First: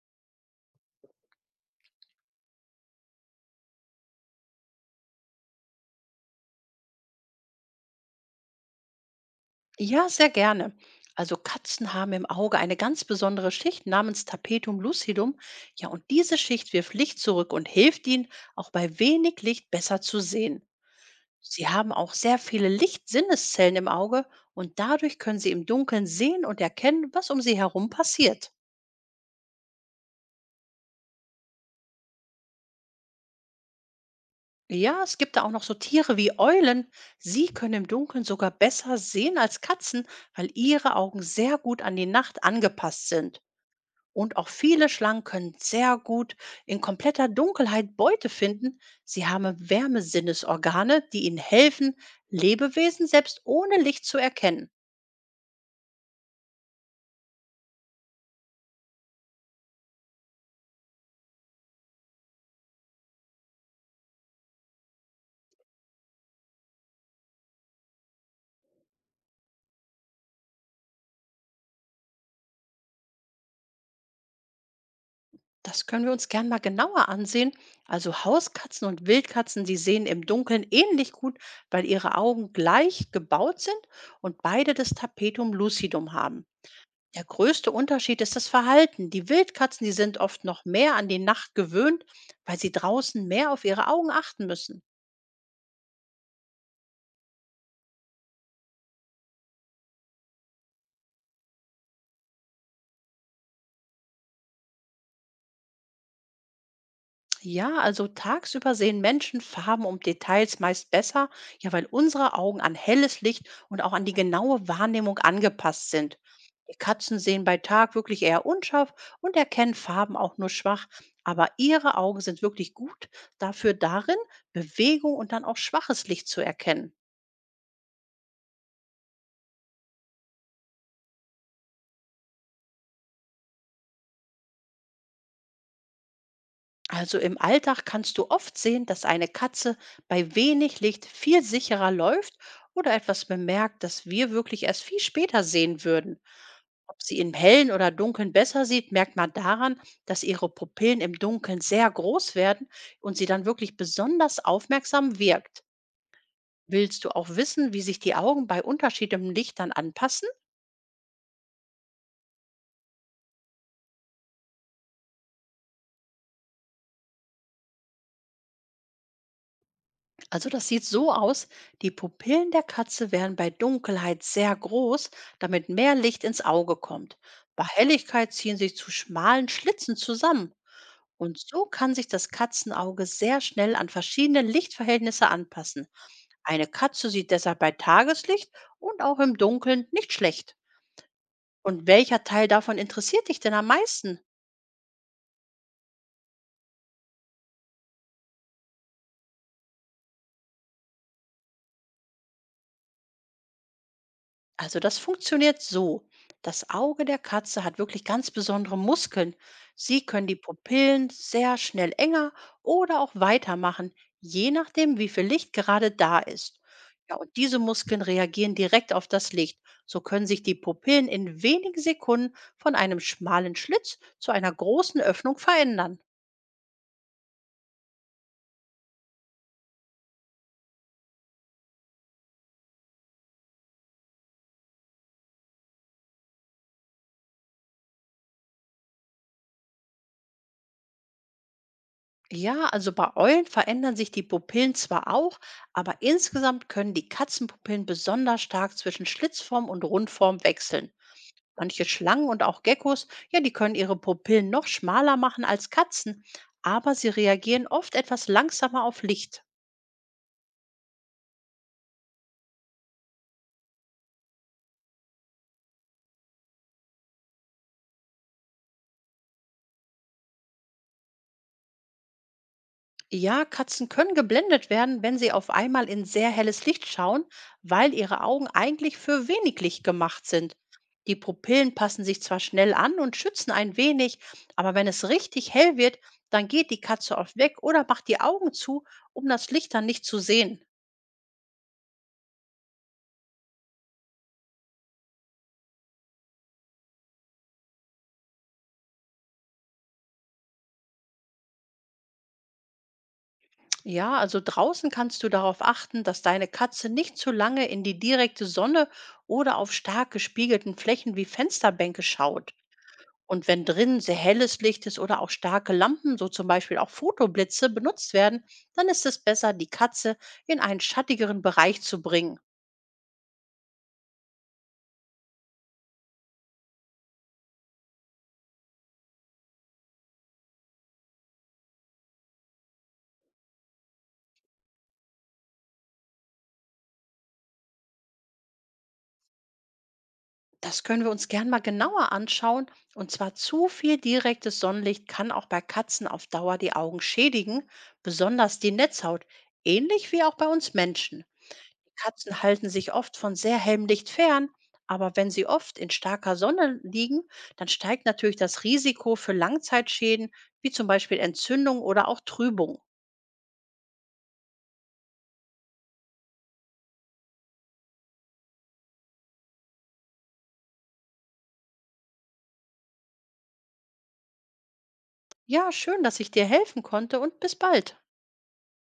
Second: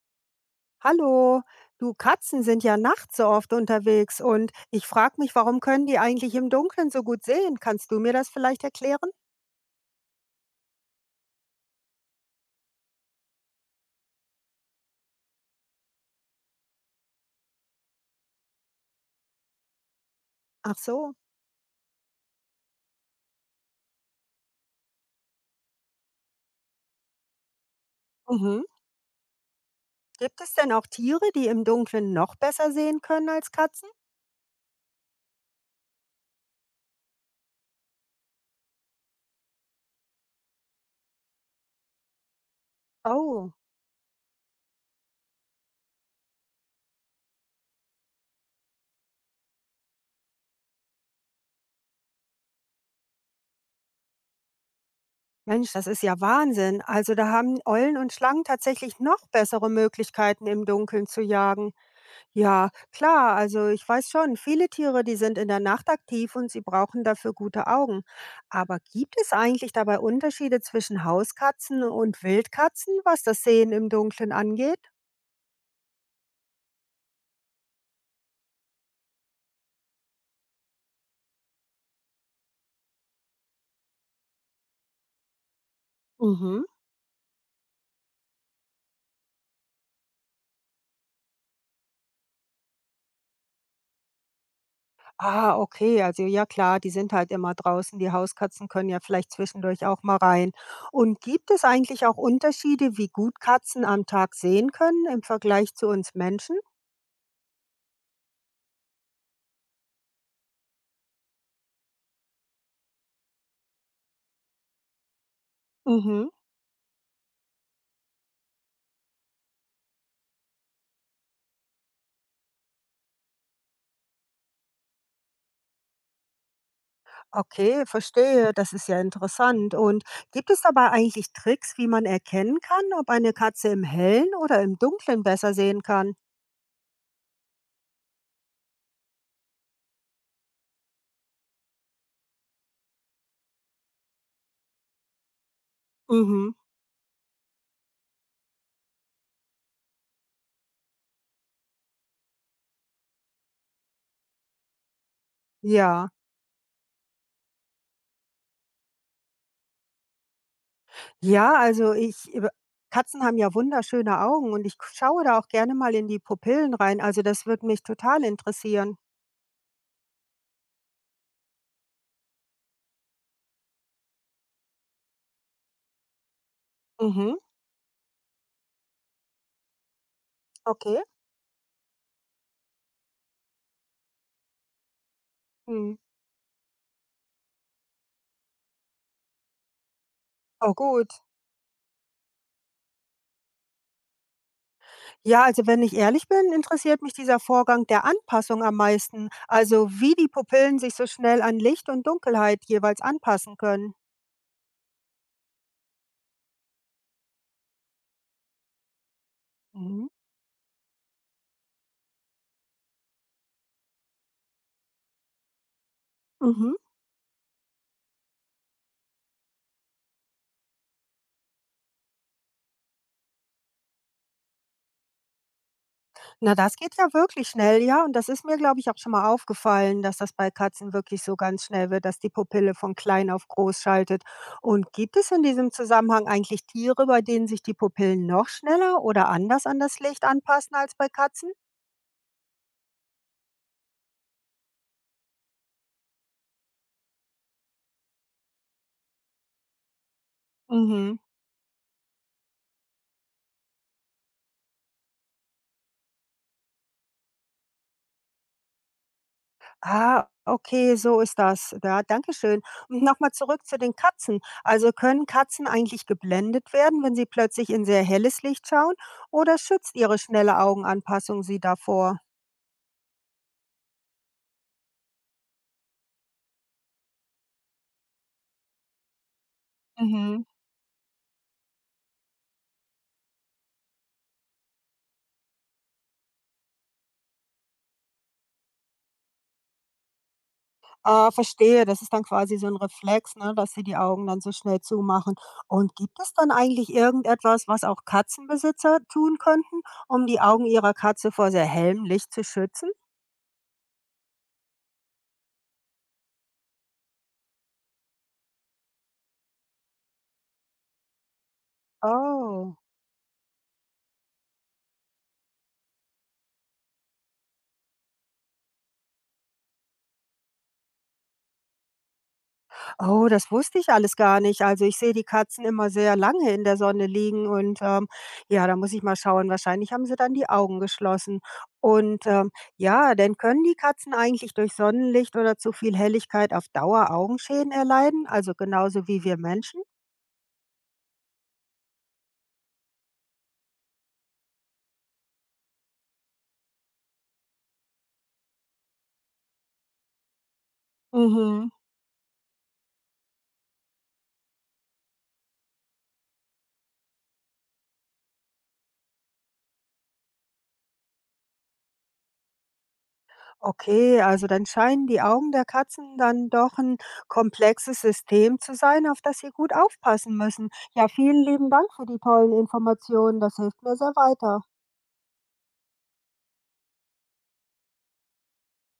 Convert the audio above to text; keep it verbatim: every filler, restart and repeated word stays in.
Hallo, du Katzen sind ja nachts so oft unterwegs und ich frage mich, warum können die eigentlich im Dunkeln so gut sehen? Kannst du mir das vielleicht erklären? Ja, sehr gerne. Also Katzen haben im Auge eine ganz besondere Schicht namens Tapetum lucidum. Ja, und diese Schicht wirft Licht zurück und hilft ihnen, auch bei wenig Licht besser zu sehen. Ach so. Sie haben auch sehr viele Lichtsinneszellen im Auge und dadurch können sie im Dunkeln sehen und erkennen, was um sie herum passiert. Mhm. Gibt es denn auch Tiere, die im Dunkeln noch besser sehen können als Katzen? Ja, es gibt da auch noch so Tiere wie Eulen. Sie können im Dunkeln sogar besser sehen als Katzen, weil ihre Augen sehr gut an die Nacht angepasst sind. Oh, Und auch viele Schlangen können sehr gut in kompletter Dunkelheit Beute finden. Sie haben Wärmesinnesorgane, die ihnen helfen, Lebewesen selbst ohne Licht zu erkennen. Mensch, das ist ja Wahnsinn. Also da haben Eulen und Schlangen tatsächlich noch bessere Möglichkeiten, im Dunkeln zu jagen. Ja, klar, also ich weiß schon, viele Tiere, die sind in der Nacht aktiv und sie brauchen dafür gute Augen. Aber gibt es eigentlich dabei Unterschiede zwischen Hauskatzen und Wildkatzen, was das Sehen im Dunkeln angeht? Das können wir uns gern mal genauer ansehen. Also Hauskatzen und Wildkatzen, die sehen im Dunkeln ähnlich gut, weil ihre Augen gleich gebaut sind und beide das Tapetum lucidum haben. Mhm. Der größte Unterschied ist das Verhalten. Die Wildkatzen, die sind oft noch mehr an die Nacht gewöhnt, weil sie draußen mehr auf ihre Augen achten müssen. Ah, okay, also ja klar, die sind halt immer draußen. Die Hauskatzen können ja vielleicht zwischendurch auch mal rein. Und gibt es eigentlich auch Unterschiede, wie gut Katzen am Tag sehen können im Vergleich zu uns Menschen? Ja, also tagsüber sehen Menschen Farben und Details meist besser, ja, weil unsere Augen an helles Licht und auch an die genaue Wahrnehmung angepasst sind. Mhm. Die Katzen sehen bei Tag wirklich eher unscharf und erkennen Farben auch nur schwach, aber ihre Augen sind wirklich gut dafür darin, Bewegung und dann auch schwaches Licht zu erkennen. Okay, verstehe. Das ist ja interessant. Und gibt es dabei eigentlich Tricks, wie man erkennen kann, ob eine Katze im Hellen oder im Dunklen besser sehen kann? Also im Alltag kannst du oft sehen, dass eine Katze bei wenig Licht viel sicherer läuft oder etwas bemerkt, das wir wirklich erst viel später sehen würden. Mhm. Ob sie im Hellen oder Dunkeln besser sieht, merkt man daran, dass ihre Pupillen im Dunkeln sehr groß werden und sie dann wirklich besonders aufmerksam wirkt. Ja. Willst du auch wissen, wie sich die Augen bei unterschiedlichem Licht dann anpassen? Ja, also ich, über- Katzen haben ja wunderschöne Augen und ich k- schaue da auch gerne mal in die Pupillen rein. Also das würde mich total interessieren. Also das sieht so aus, die Pupillen der Katze werden bei Dunkelheit sehr groß, damit mehr Licht ins Auge kommt. Mhm. Bei Helligkeit ziehen sie zu schmalen Schlitzen zusammen. Okay. Und so kann sich das Katzenauge sehr schnell an verschiedene Lichtverhältnisse anpassen. Hm. Eine Katze sieht deshalb bei Tageslicht und auch im Dunkeln nicht schlecht. Oh gut. Und welcher Teil davon interessiert dich denn am meisten? Ja, also wenn ich ehrlich bin, interessiert mich dieser Vorgang der Anpassung am meisten. Also wie die Pupillen sich so schnell an Licht und Dunkelheit jeweils anpassen können. Also das funktioniert so. Das Auge der Katze hat wirklich ganz besondere Muskeln. Sie Mhm. können die Pupillen sehr schnell enger oder auch weiter machen, je nachdem, wie viel Licht gerade da ist. Mhm. Ja, und diese Muskeln reagieren direkt auf das Licht. So können sich die Pupillen in wenigen Sekunden von einem schmalen Schlitz zu einer großen Öffnung verändern. Na, das geht ja wirklich schnell, ja. Und das ist mir, glaube ich, auch schon mal aufgefallen, dass das bei Katzen wirklich so ganz schnell wird, dass die Pupille von klein auf groß schaltet. Und gibt es in diesem Zusammenhang eigentlich Tiere, bei denen sich die Pupillen noch schneller oder anders an das Licht anpassen als bei Katzen? Ja, also bei Eulen verändern sich die Pupillen zwar auch, aber insgesamt können die Katzenpupillen besonders stark zwischen Schlitzform und Rundform wechseln. Mhm. Manche Schlangen und auch Geckos, ja, die können ihre Pupillen noch schmaler machen als Katzen, aber sie reagieren oft etwas langsamer auf Licht. Ah, okay, so ist das. Ja, danke schön. Und nochmal zurück zu den Katzen. Also können Katzen eigentlich geblendet werden, wenn sie plötzlich in sehr helles Licht schauen? Oder schützt ihre schnelle Augenanpassung sie davor? Ja, Katzen können geblendet werden, wenn sie auf einmal in sehr helles Licht schauen, weil ihre Augen eigentlich für wenig Licht gemacht Mhm. sind. Die Pupillen passen sich zwar schnell an und schützen ein wenig, aber wenn es richtig hell wird, dann geht die Katze oft weg oder macht die Augen zu, um das Licht dann nicht zu sehen. Ah, verstehe. Das ist dann quasi so ein Reflex, ne, dass sie die Augen dann so schnell zumachen. Und gibt es dann eigentlich irgendetwas, was auch Katzenbesitzer tun könnten, um die Augen ihrer Katze vor sehr hellem Licht zu schützen? Ja, also draußen kannst du darauf achten, dass deine Katze nicht zu lange in die direkte Sonne oder auf stark gespiegelten Flächen wie Fensterbänke schaut. Oh. Und wenn drin sehr helles Licht ist oder auch starke Lampen, so zum Beispiel auch Fotoblitze, benutzt werden, dann ist es besser, die Katze in einen schattigeren Bereich zu bringen. Oh, das wusste ich alles gar nicht. Also ich sehe die Katzen immer sehr lange in der Sonne liegen und ähm, ja, da muss ich mal schauen. Wahrscheinlich haben sie dann die Augen geschlossen. Und ähm, ja, denn können die Katzen eigentlich durch Sonnenlicht oder zu viel Helligkeit auf Dauer Augenschäden erleiden? Also genauso wie wir Menschen? Das können wir uns gern mal genauer anschauen. Und zwar zu viel direktes Sonnenlicht kann auch bei Katzen auf Dauer die Augen schädigen, besonders die Netzhaut, ähnlich wie auch bei uns Menschen. Mhm. Katzen halten sich oft von sehr hellem Licht fern, aber wenn sie oft in starker Sonne liegen, dann steigt natürlich das Risiko für Langzeitschäden, wie zum Beispiel Entzündung oder auch Trübung. Okay, also dann scheinen die Augen der Katzen dann doch ein komplexes System zu sein, auf das sie gut aufpassen müssen. Ja, vielen lieben Dank für die tollen Informationen. Das hilft mir sehr weiter. Ja, schön, dass ich dir helfen konnte und bis bald.